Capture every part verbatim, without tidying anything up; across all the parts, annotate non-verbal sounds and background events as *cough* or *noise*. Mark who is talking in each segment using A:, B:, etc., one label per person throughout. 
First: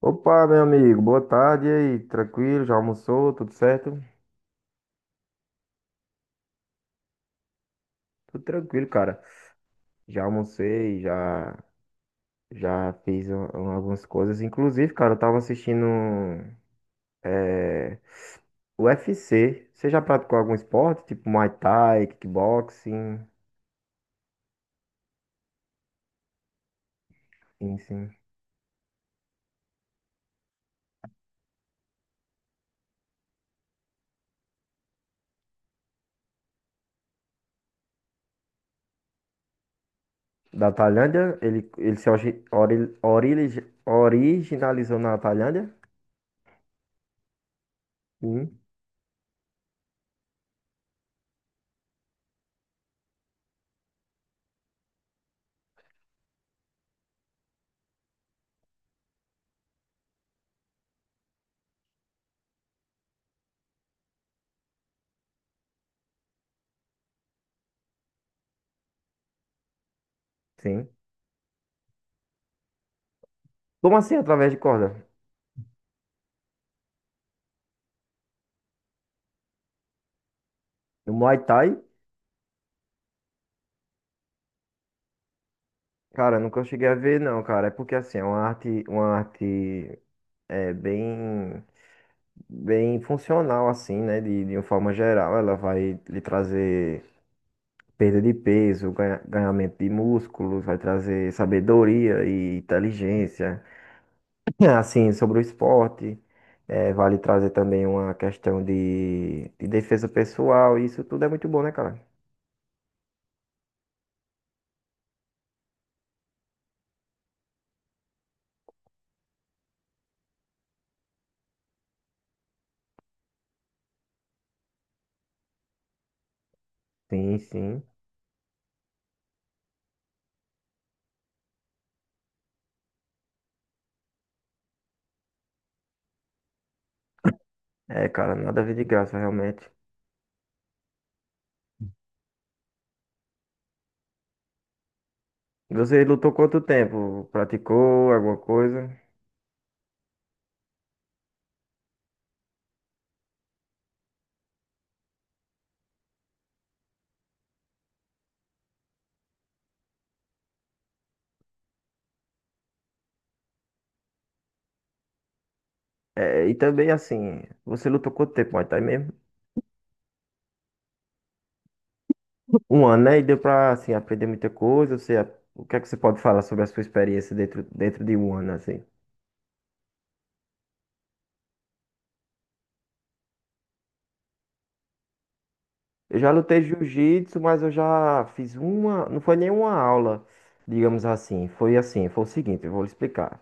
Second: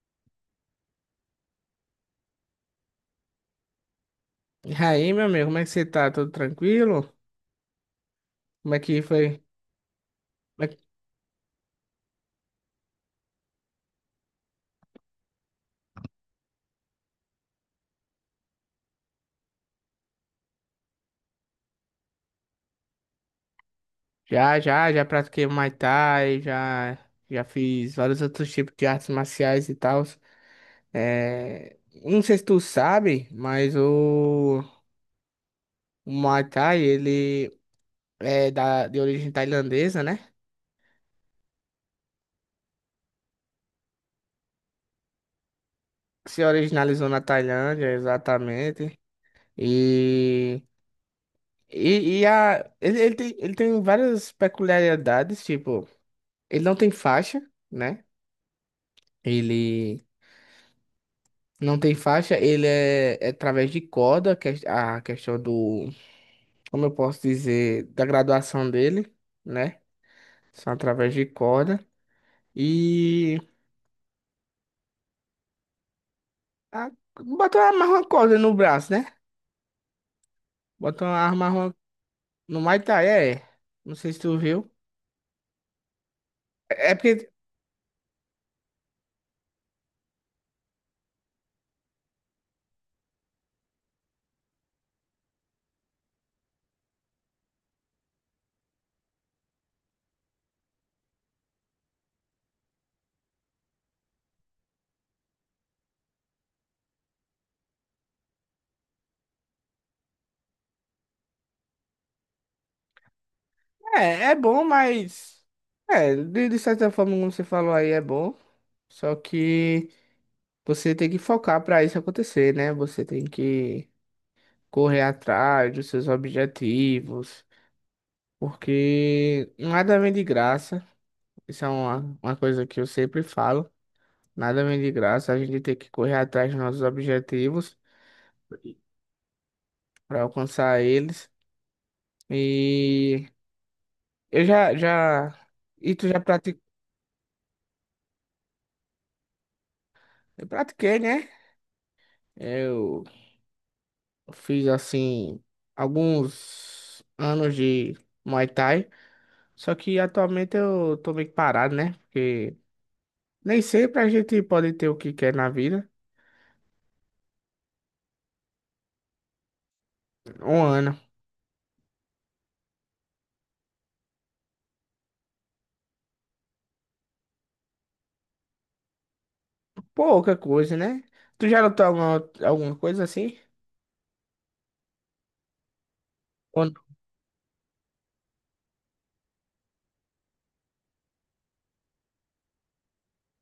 A: Opa, meu amigo, boa tarde, e aí, tranquilo? Já almoçou? Tudo certo?
B: E aí, meu amigo, como é que você tá? Tudo tranquilo?
A: Tudo
B: Como é
A: tranquilo,
B: que
A: cara.
B: foi?
A: Já
B: Como é que-
A: almocei, já, já fiz um- um- algumas coisas. Inclusive, cara, eu tava assistindo é, U F C. Você já praticou algum esporte? Tipo Muay Thai, kickboxing,
B: Já, já, já pratiquei Muay Thai, já, já fiz
A: enfim.
B: vários outros tipos de artes marciais e tal. É... Não sei se tu sabe, mas o, o Muay Thai, ele é da... de origem tailandesa, né?
A: Da Tailândia? Ele, ele se orgi- ori- orili- originalizou na Tailândia?
B: Se originalizou na Tailândia,
A: Sim,
B: exatamente. E, e, e a... ele, ele tem... ele tem várias peculiaridades, tipo, ele não tem faixa, né? Ele Não tem faixa, ele é, é através de corda, que é a questão do, como eu posso dizer, da graduação dele, né? São
A: sim.
B: através de corda. E
A: Como assim, através de corda?
B: a, botou uma amarra uma corda no braço, né? Botou
A: No
B: uma
A: Muay
B: arma
A: Thai?
B: uma- no Muay Thai, é. Não sei se tu viu.
A: Cara, nunca cheguei
B: É
A: a
B: é
A: ver,
B: porque
A: não, cara. É porque assim, é uma arte, uma arte é, bem, bem funcional, assim, né? De, de uma forma geral. Ela vai lhe trazer perda de peso, ganha, ganhamento de músculos, vai trazer sabedoria e inteligência, *clears throat* assim, sobre o esporte. É, vai lhe trazer também uma questão de, de defesa pessoal. E isso tudo é muito bom, né, cara?
B: é, é bom, mas é, de, de certa forma, como você falou aí, é bom. Só que você tem que focar pra isso acontecer, né? Você tem que correr atrás dos seus
A: Sim,
B: objetivos.
A: sim.
B: Porque nada vem de graça. Isso é uma, uma coisa que eu sempre falo. Nada vem de graça. A gente tem que correr atrás dos nossos objetivos
A: É, cara, nada a ver de graça, realmente.
B: para alcançar eles. E eu já, já, e
A: Você
B: tu já
A: lutou quanto
B: prati-
A: tempo? Praticou alguma coisa?
B: eu pratiquei, né? Eu fiz assim alguns anos de Muay Thai. Só que atualmente eu tô meio que parado, né? Porque nem sempre a gente pode ter o que quer na vida.
A: É, e também assim, você lutou quanto tempo, Muay Thai mesmo?
B: Um ano.
A: Um ano, né? E deu pra assim, aprender muita coisa. Você, o que é que você pode falar sobre a sua experiência dentro, dentro de um ano, assim?
B: Pouca coisa, né? Tu já lutou alguma, alguma coisa assim?
A: Eu já lutei
B: Quando...
A: jiu-jitsu, mas eu já fiz uma. Não foi nenhuma aula, digamos assim. Foi assim, foi o seguinte, eu vou lhe explicar.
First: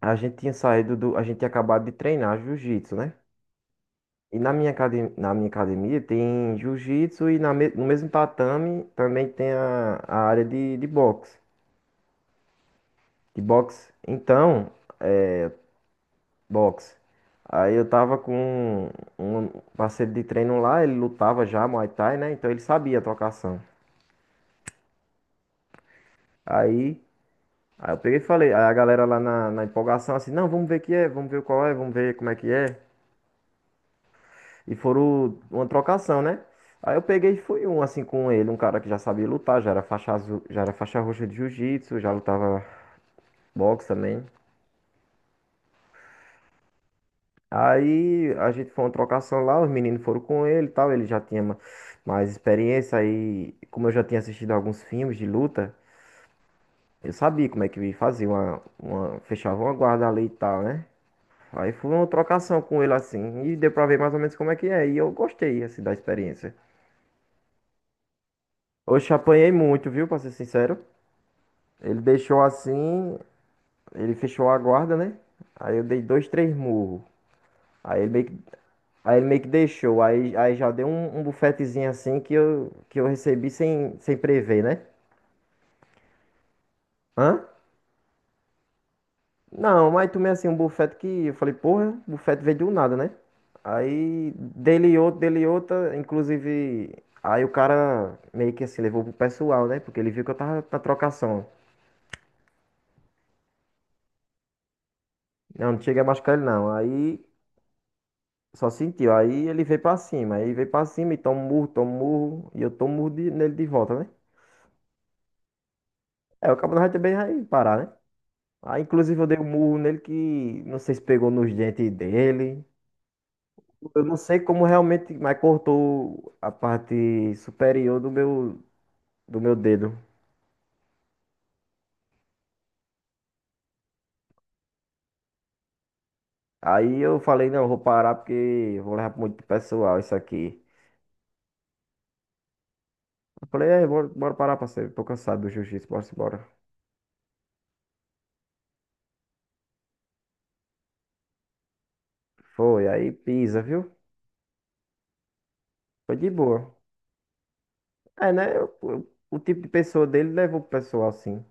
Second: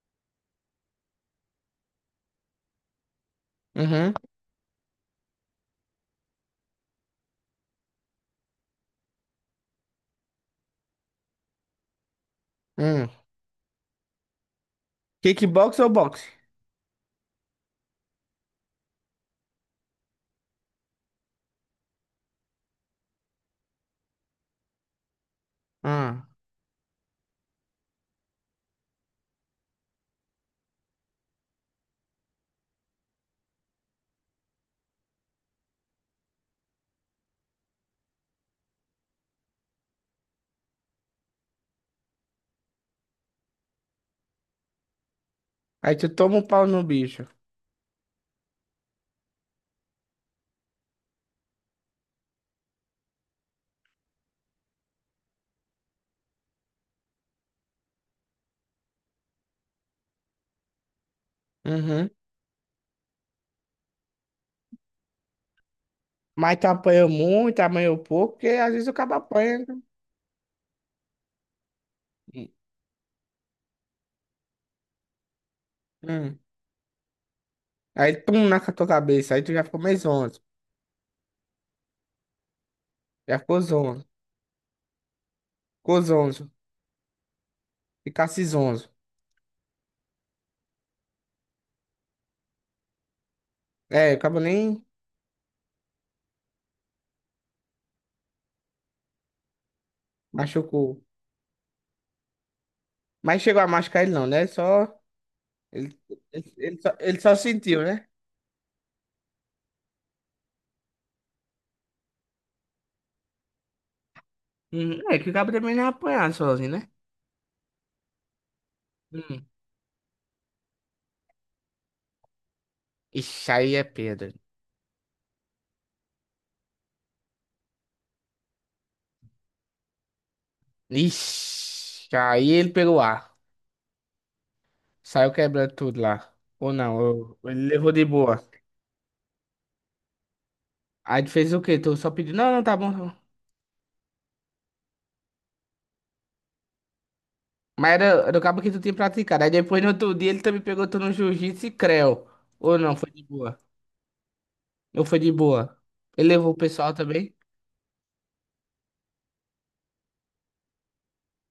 A: A gente tinha saído do. A gente tinha acabado de treinar jiu-jitsu, né?
B: Uhum.
A: E na minha, academia, na minha academia tem jiu-jitsu e na, me- no mesmo tatame também tem a, a área de, de boxe.
B: Hum.
A: De boxe. Então.
B: Kickbox ou boxe?
A: Boxe. Aí eu tava com um parceiro de treino lá, ele lutava já Muay Thai, né? Então ele sabia a trocação.
B: Ah.
A: Aí, aí eu peguei e falei, aí a galera lá na, na empolgação assim, não, vamos ver que é, vamos ver qual é, vamos ver como é que é. E foram uma trocação, né? Aí eu peguei e fui um assim com ele, um cara que já sabia lutar, já era faixa azul, já era faixa roxa de jiu-jitsu, já lutava boxe também.
B: Aí tu toma um pau no bicho.
A: Aí a gente foi uma trocação lá, os meninos foram com ele e tal, ele já tinha ma- mais experiência aí, como eu já tinha assistido alguns filmes de luta, eu sabia como é que fazia uma, uma, fechava uma guarda ali e tal, né? Aí foi uma
B: Uhum.
A: trocação com ele assim, e deu pra ver mais ou menos como é que é, e eu gostei assim da experiência.
B: Mas tu apanhou muito, apanhou pouco, porque às vezes o
A: Hoje
B: cabo
A: apanhei
B: apanha, né?
A: muito, viu, pra ser sincero. Ele deixou
B: Hum.
A: assim, ele fechou a guarda, né? Aí eu dei dois,
B: Hum.
A: três murros. Aí ele
B: Aí
A: meio que
B: pum na tua
A: Aí ele
B: cabeça.
A: meio
B: Aí
A: que
B: tu já ficou meio
A: deixou. Aí,
B: zonzo.
A: aí já deu um, um bufetezinho assim que eu, que eu
B: Já
A: recebi
B: ficou
A: sem,
B: zonzo.
A: sem prever, né?
B: Ficou zonzo.
A: Hã?
B: Ficasse zonzo.
A: Não, mas tomei assim um bufete que eu falei, porra, bufete veio do nada, né?
B: É, o
A: Aí
B: cabo nem
A: dele outro, dele outra, inclusive. Aí o cara meio que assim levou pro pessoal, né? Porque ele viu que eu tava na
B: machucou.
A: trocação.
B: Mas chegou a machucar ele não, né? Só.
A: Não, não
B: Ele,
A: cheguei a machucar ele
B: ele,
A: não.
B: ele só, ele
A: Aí
B: só sentiu, né?
A: só sentiu. Aí ele veio pra cima. Aí veio pra cima e toma um murro, toma um murro. E eu tomo um murro de- nele de volta, né?
B: Hum. É que o cabo também não é apanhar
A: É, o
B: sozinho,
A: cabo não
B: né?
A: vai também vai parar, né? Aí, inclusive, eu dei um murro nele que não sei se pegou nos dentes dele.
B: Ixi, aí é
A: Eu não
B: pedra.
A: sei como realmente, mas cortou a parte superior do meu, do meu dedo.
B: Ixi, aí ele pegou ar. Saiu quebrando tudo lá. Ou
A: Aí
B: não,
A: eu
B: eu-
A: falei, não, eu
B: ele
A: vou
B: levou de
A: parar porque
B: boa.
A: eu vou levar pro muito pessoal isso aqui.
B: Aí tu fez o quê? Tu só pediu, "Não, não, tá bom, tá bom."
A: Eu falei, é, bora, bora parar, parceiro. Tô cansado do jiu-jitsu, bora embora.
B: Mas era, era o cabo que tu tinha praticado. Aí depois no outro dia ele também pegou tu no jiu-jitsu e creu. Ou
A: Foi,
B: não, foi
A: aí
B: de boa.
A: pisa, viu?
B: Ou foi de boa.
A: Foi
B: Ele
A: de
B: levou o
A: boa.
B: pessoal também.
A: É, né? Eu- eu- o tipo de pessoa dele levou pro pessoal, assim.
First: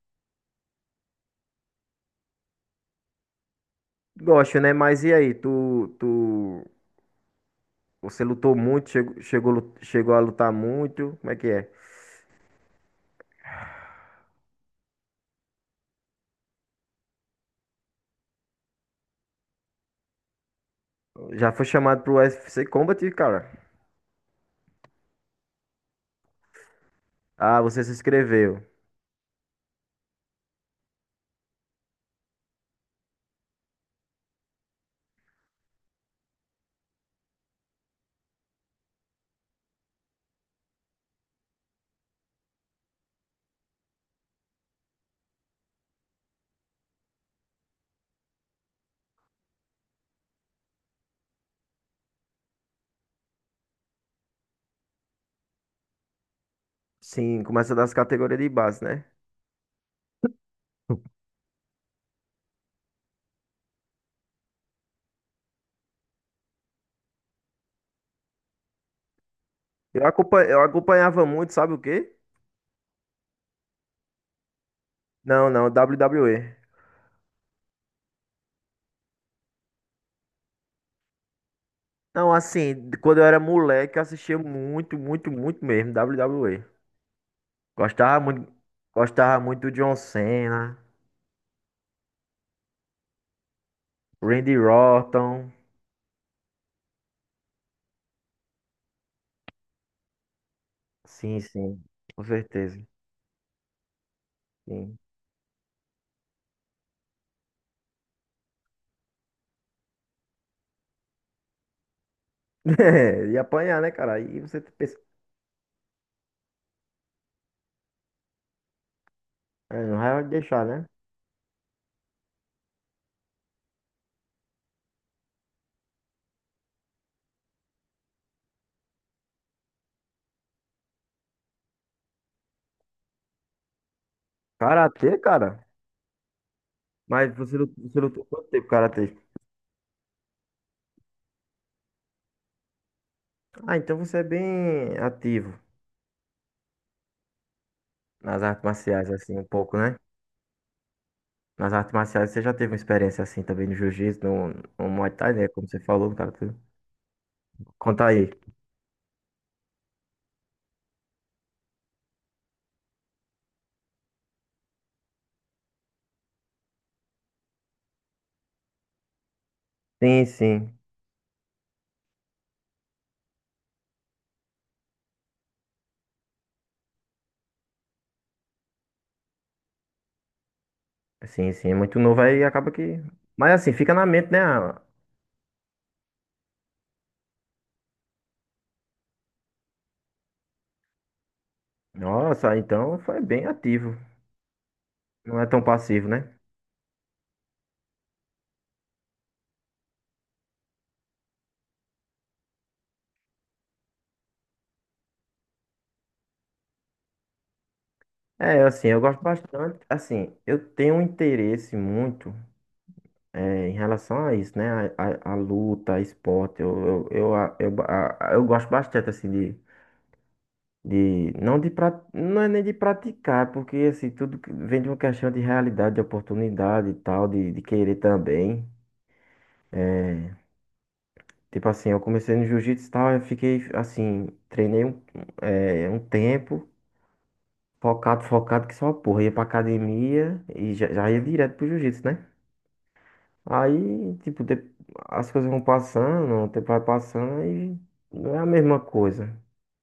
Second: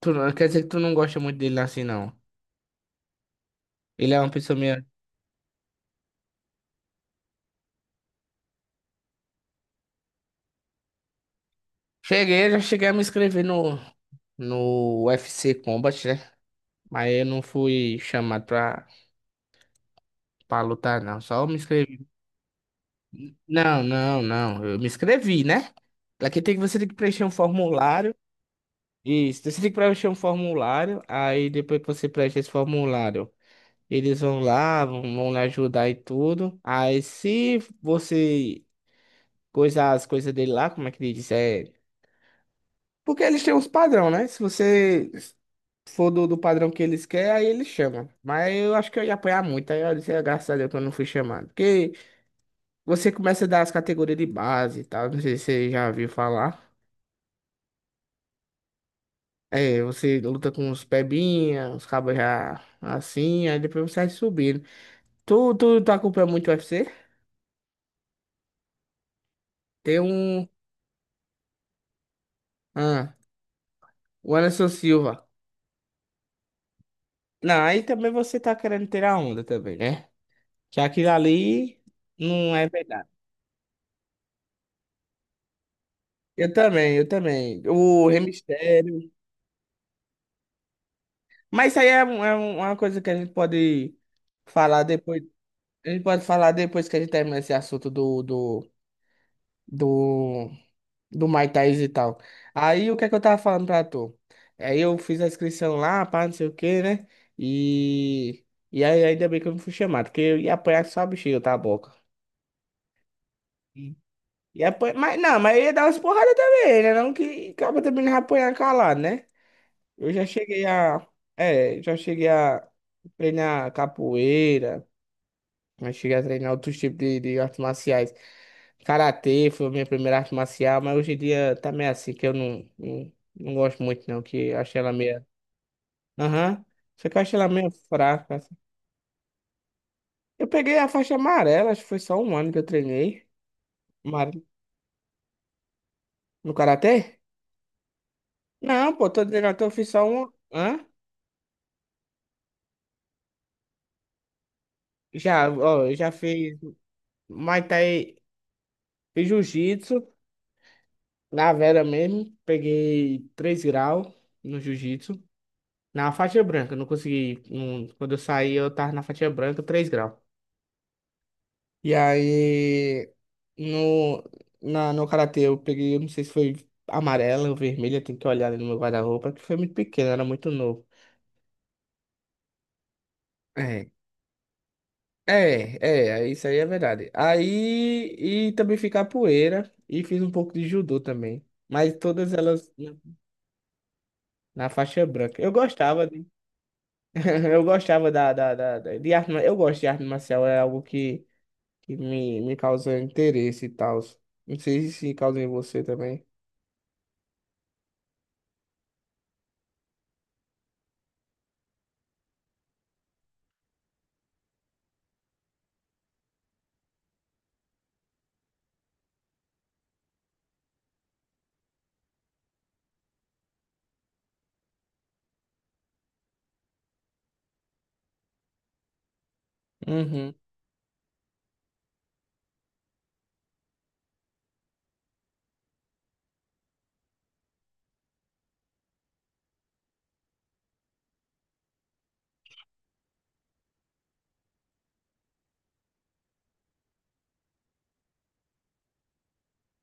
B: Tu, não- Quer dizer que tu não gosta muito dele assim, não. Ele é uma pessoa
A: Gosto, né?
B: meio.
A: Mas e aí, tu, tu você lutou muito, chegou, chegou, lu- chegou a lutar muito. Como é que é?
B: Cheguei, já cheguei a me inscrever no, no U F C Combat, né? Mas eu não fui chamado pra. Pra lutar, não. Só eu
A: Já
B: me
A: foi chamado
B: inscrevi.
A: pro U F C Combat, cara?
B: Não, não, não. Eu me inscrevi, né? Aqui tem que você tem que preencher um
A: Ah, você se
B: formulário.
A: inscreveu.
B: Isso, você tem que preencher um formulário. Aí depois que você preenche esse formulário, eles vão lá, vão, vão lhe ajudar e tudo. Aí se você coisar as coisas dele lá, como é que ele diz? É... Porque eles têm uns padrão, né? Se você for do, do padrão que eles querem, aí eles chamam. Mas eu acho que eu ia apanhar muito. Aí eu disse, "Ah, graças a Deus que eu não fui chamado." Porque você começa a dar as categorias de base e tal. Não sei se você já ouviu falar.
A: Sim, começa das categorias de base, né?
B: É, você luta com os
A: *laughs*
B: pebinha, os cabos já assim, aí depois você vai subindo. Tu, tu, tu acompanha muito o U F C? Tem
A: Eu acompa-
B: um.
A: eu acompanhava muito, sabe o quê?
B: Ah, o Anderson Silva.
A: Não, não, W W E.
B: Não, aí também você tá querendo ter a onda também, né? Que aquilo ali
A: Não,
B: não é
A: assim,
B: verdade.
A: quando eu era moleque, eu assistia muito, muito, muito mesmo
B: Eu
A: W W E.
B: também, eu também. O Rei
A: Gostava muito,
B: Mistério.
A: gostava muito do John Cena,
B: Mas isso aí é, um- é um- uma coisa que a gente pode
A: Randy
B: falar depois.
A: Orton.
B: A gente pode falar depois que a gente terminar esse assunto do, do do, do
A: Sim,
B: Muay Thai
A: sim,
B: e tal.
A: com certeza.
B: Aí o que é que eu tava falando pra tu? Aí eu
A: Sim.
B: fiz a inscrição lá, pá, não sei o que, né? E, e aí ainda bem que eu não fui chamado, porque eu ia apanhar só a bexiga, tá, boca.
A: *laughs* É, e apanhar, né,
B: E
A: cara? Aí você
B: e apanha... Mas não, mas eu ia dar umas porradas também, né? Não que acaba também não ia apanhar calado, né?
A: é, não
B: Eu
A: vai
B: já
A: deixar,
B: cheguei
A: né?
B: a. É, já cheguei a treinar capoeira, já cheguei a treinar outros tipos de, de artes marciais. Karatê foi a minha primeira arte marcial, mas hoje em dia tá meio assim, que eu não, não, não gosto muito não, que eu achei ela
A: Karatê,
B: meio...
A: cara?
B: Aham, só que eu
A: Mas
B: achei ela
A: você
B: meio
A: lutou, você lutou
B: fraca,
A: quanto
B: assim.
A: tempo karatê?
B: Eu peguei a faixa amarela, acho que foi só um ano que eu treinei.
A: Ah, então você é
B: Amare-
A: bem ativo
B: No Karatê?
A: nas artes
B: Não, pô,
A: marciais,
B: tô
A: assim, um
B: dizendo que eu
A: pouco,
B: fiz
A: né?
B: só um... Hã?
A: Nas artes marciais você já teve uma experiência assim também no jiu-jitsu, no, no Muay Thai, né?
B: Já,
A: Como você
B: ó, eu
A: falou,
B: já
A: no karatê.
B: fiz Muay
A: Conta
B: Thai,
A: aí.
B: fiz Jiu-Jitsu, na Vera mesmo, peguei três graus no Jiu-Jitsu. Na faixa branca, não consegui. Não- quando eu saí, eu tava na faixa branca, três graus.
A: Sim, sim.
B: E aí, no, na, no karatê eu peguei, eu não sei se foi amarela ou vermelha, tem que olhar ali no meu guarda-roupa, que foi muito pequeno, era muito novo.
A: Sim, sim. É muito novo aí acaba que. Mas assim,
B: É,
A: fica na mente, né? Ah,
B: é, é, isso aí é verdade. Aí, e também fiz capoeira, e fiz um pouco de judô também. Mas todas
A: nossa,
B: elas na
A: então foi bem ativo.
B: na faixa
A: Não
B: branca.
A: é
B: Eu
A: tão
B: gostava,
A: passivo,
B: de,
A: né?
B: *laughs* eu gostava da, da, da, da- de arte, ma- eu gosto de arte marcial, é algo que, que me, me causa interesse e tal. Não sei se causa em você também.
A: É, assim, eu gosto bastante. Assim, eu tenho um interesse muito. É, em relação a isso, né? A, a, a luta, a esporte, eu, eu, eu, a- eu, ba- a- eu gosto bastante, assim, de, de não de pra, não é nem de praticar, porque, assim, tudo que- vem de uma questão de realidade, de oportunidade e tal, de, de querer também.
B: Uhum,
A: Tipo assim, eu comecei no jiu-jitsu e tal, eu fiquei, assim, treinei um, é, um tempo, focado, focado, que só, uma porra, ia pra academia e já, já ia direto pro jiu-jitsu, né? Aí, tipo, de- As coisas vão passando, o tempo vai passando e não é a mesma coisa.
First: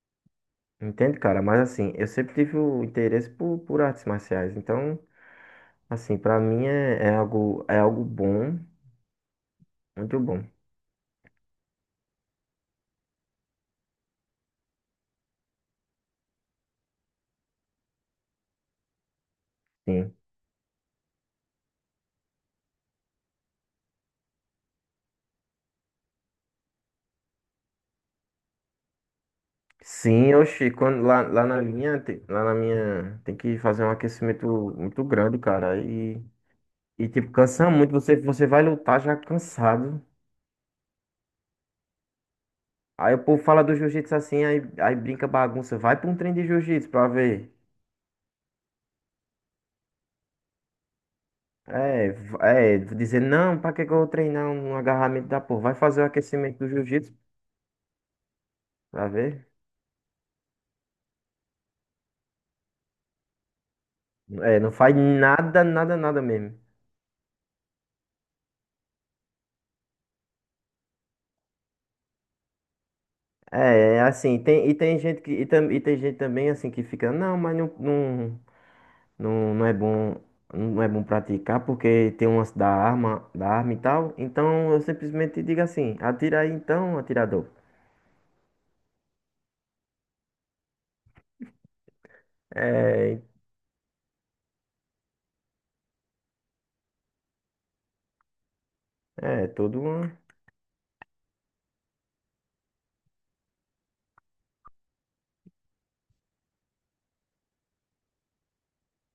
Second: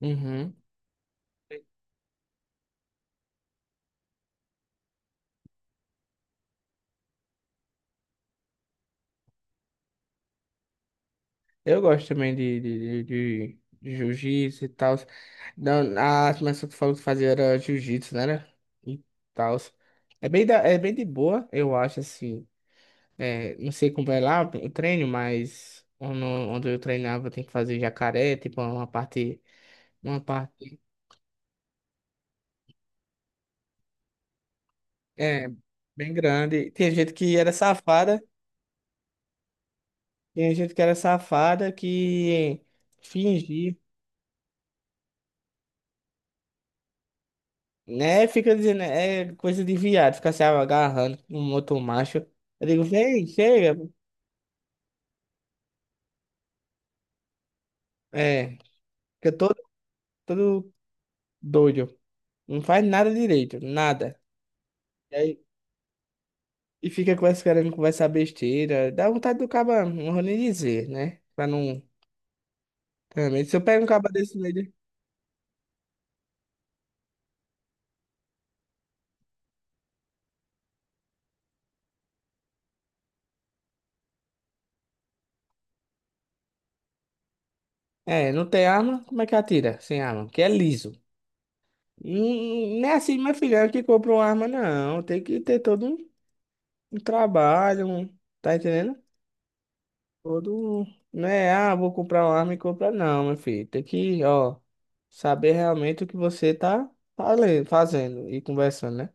B: uhum.
A: Entende, cara? Mas assim, eu sempre tive o interesse por, por artes marciais. Então, assim, pra mim é, é algo, é algo bom, muito bom.
B: Eu gosto também de, de, de, de- de jiu-jitsu e tal. Não, a armação que tu falou que fazia era jiu-jitsu, né? Né? E tal.
A: Sim.
B: É bem, da, é bem de boa, eu acho, assim. É, não sei como é lá o treino, mas onde, onde eu treinava tem que fazer jacaré, tipo, uma parte, uma
A: Sim, oxi,
B: parte,
A: quando lá, lá na minha, te- lá na minha, tem que fazer um aquecimento muito grande,
B: é,
A: cara.
B: bem
A: E,
B: grande. Tinha
A: e
B: gente
A: tipo,
B: que era
A: cansa muito, você,
B: safada,
A: você vai lutar já cansado.
B: tinha gente que era safada que
A: Aí o povo fala do
B: fingia.
A: jiu-jitsu assim, aí, aí brinca bagunça. Vai pra um treino de jiu-jitsu pra ver.
B: Né? Fica dizendo, é coisa de viado, fica se agarrando com um outro
A: É,
B: macho.
A: v-
B: Eu
A: é,
B: digo,
A: dizer,
B: vem,
A: não, pra
B: chega.
A: que que eu vou treinar um agarramento da porra? Vai fazer o aquecimento do jiu-jitsu
B: É,
A: pra
B: fica
A: ver.
B: todo, todo doido. Não faz nada direito, nada.
A: É, não faz
B: E aí,
A: nada, nada, nada mesmo.
B: e fica com essa querendo conversar besteira. Dá vontade do caba, não vou nem dizer, né? Pra não. Também, se eu pego um
A: É, é
B: caba desse
A: assim,
B: no meio.
A: tem, e
B: de-
A: tem gente que, e, tam, e tem gente também assim que fica, não, mas não, não, não, não é bom, não é bom praticar porque tem umas da arma, da arma e tal. Então eu simplesmente digo assim, atira aí então, atirador.
B: É, não tem arma, como é que atira sem arma? Que é liso. Hum, Não é
A: É,
B: assim, meu filho, é que compra uma arma, não. Tem que ter todo um, um trabalho, um- tá entendendo?
A: é tudo uma,
B: Todo, não é, ah, vou comprar uma arma e comprar, não, meu filho. Tem que, ó, saber realmente o que você tá falen- fazendo e conversando, né?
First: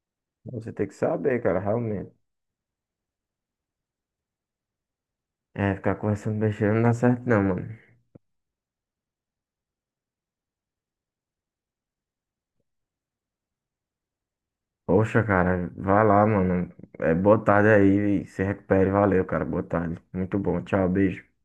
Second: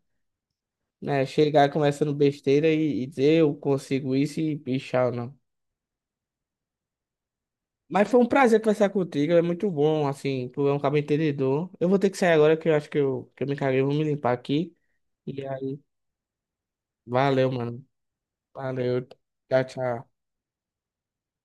A: você tem que
B: Né,
A: saber, cara,
B: chegar
A: realmente.
B: conversando besteira e, e dizer eu consigo isso e bichar ou não.
A: É, ficar conversando besteira não dá certo não, mano.
B: Mas foi um prazer conversar contigo, é muito bom, assim, tu é um cara entendedor. Eu vou ter que sair agora que eu acho que eu, que eu me caguei, eu vou me limpar aqui.
A: Poxa,
B: E
A: cara,
B: aí,
A: vai lá, mano. É, boa
B: valeu,
A: tarde
B: mano.
A: aí. Se recupere.
B: Valeu.
A: Valeu, cara. Boa
B: Tchau,
A: tarde.
B: tchau.
A: Muito bom. Tchau, beijo.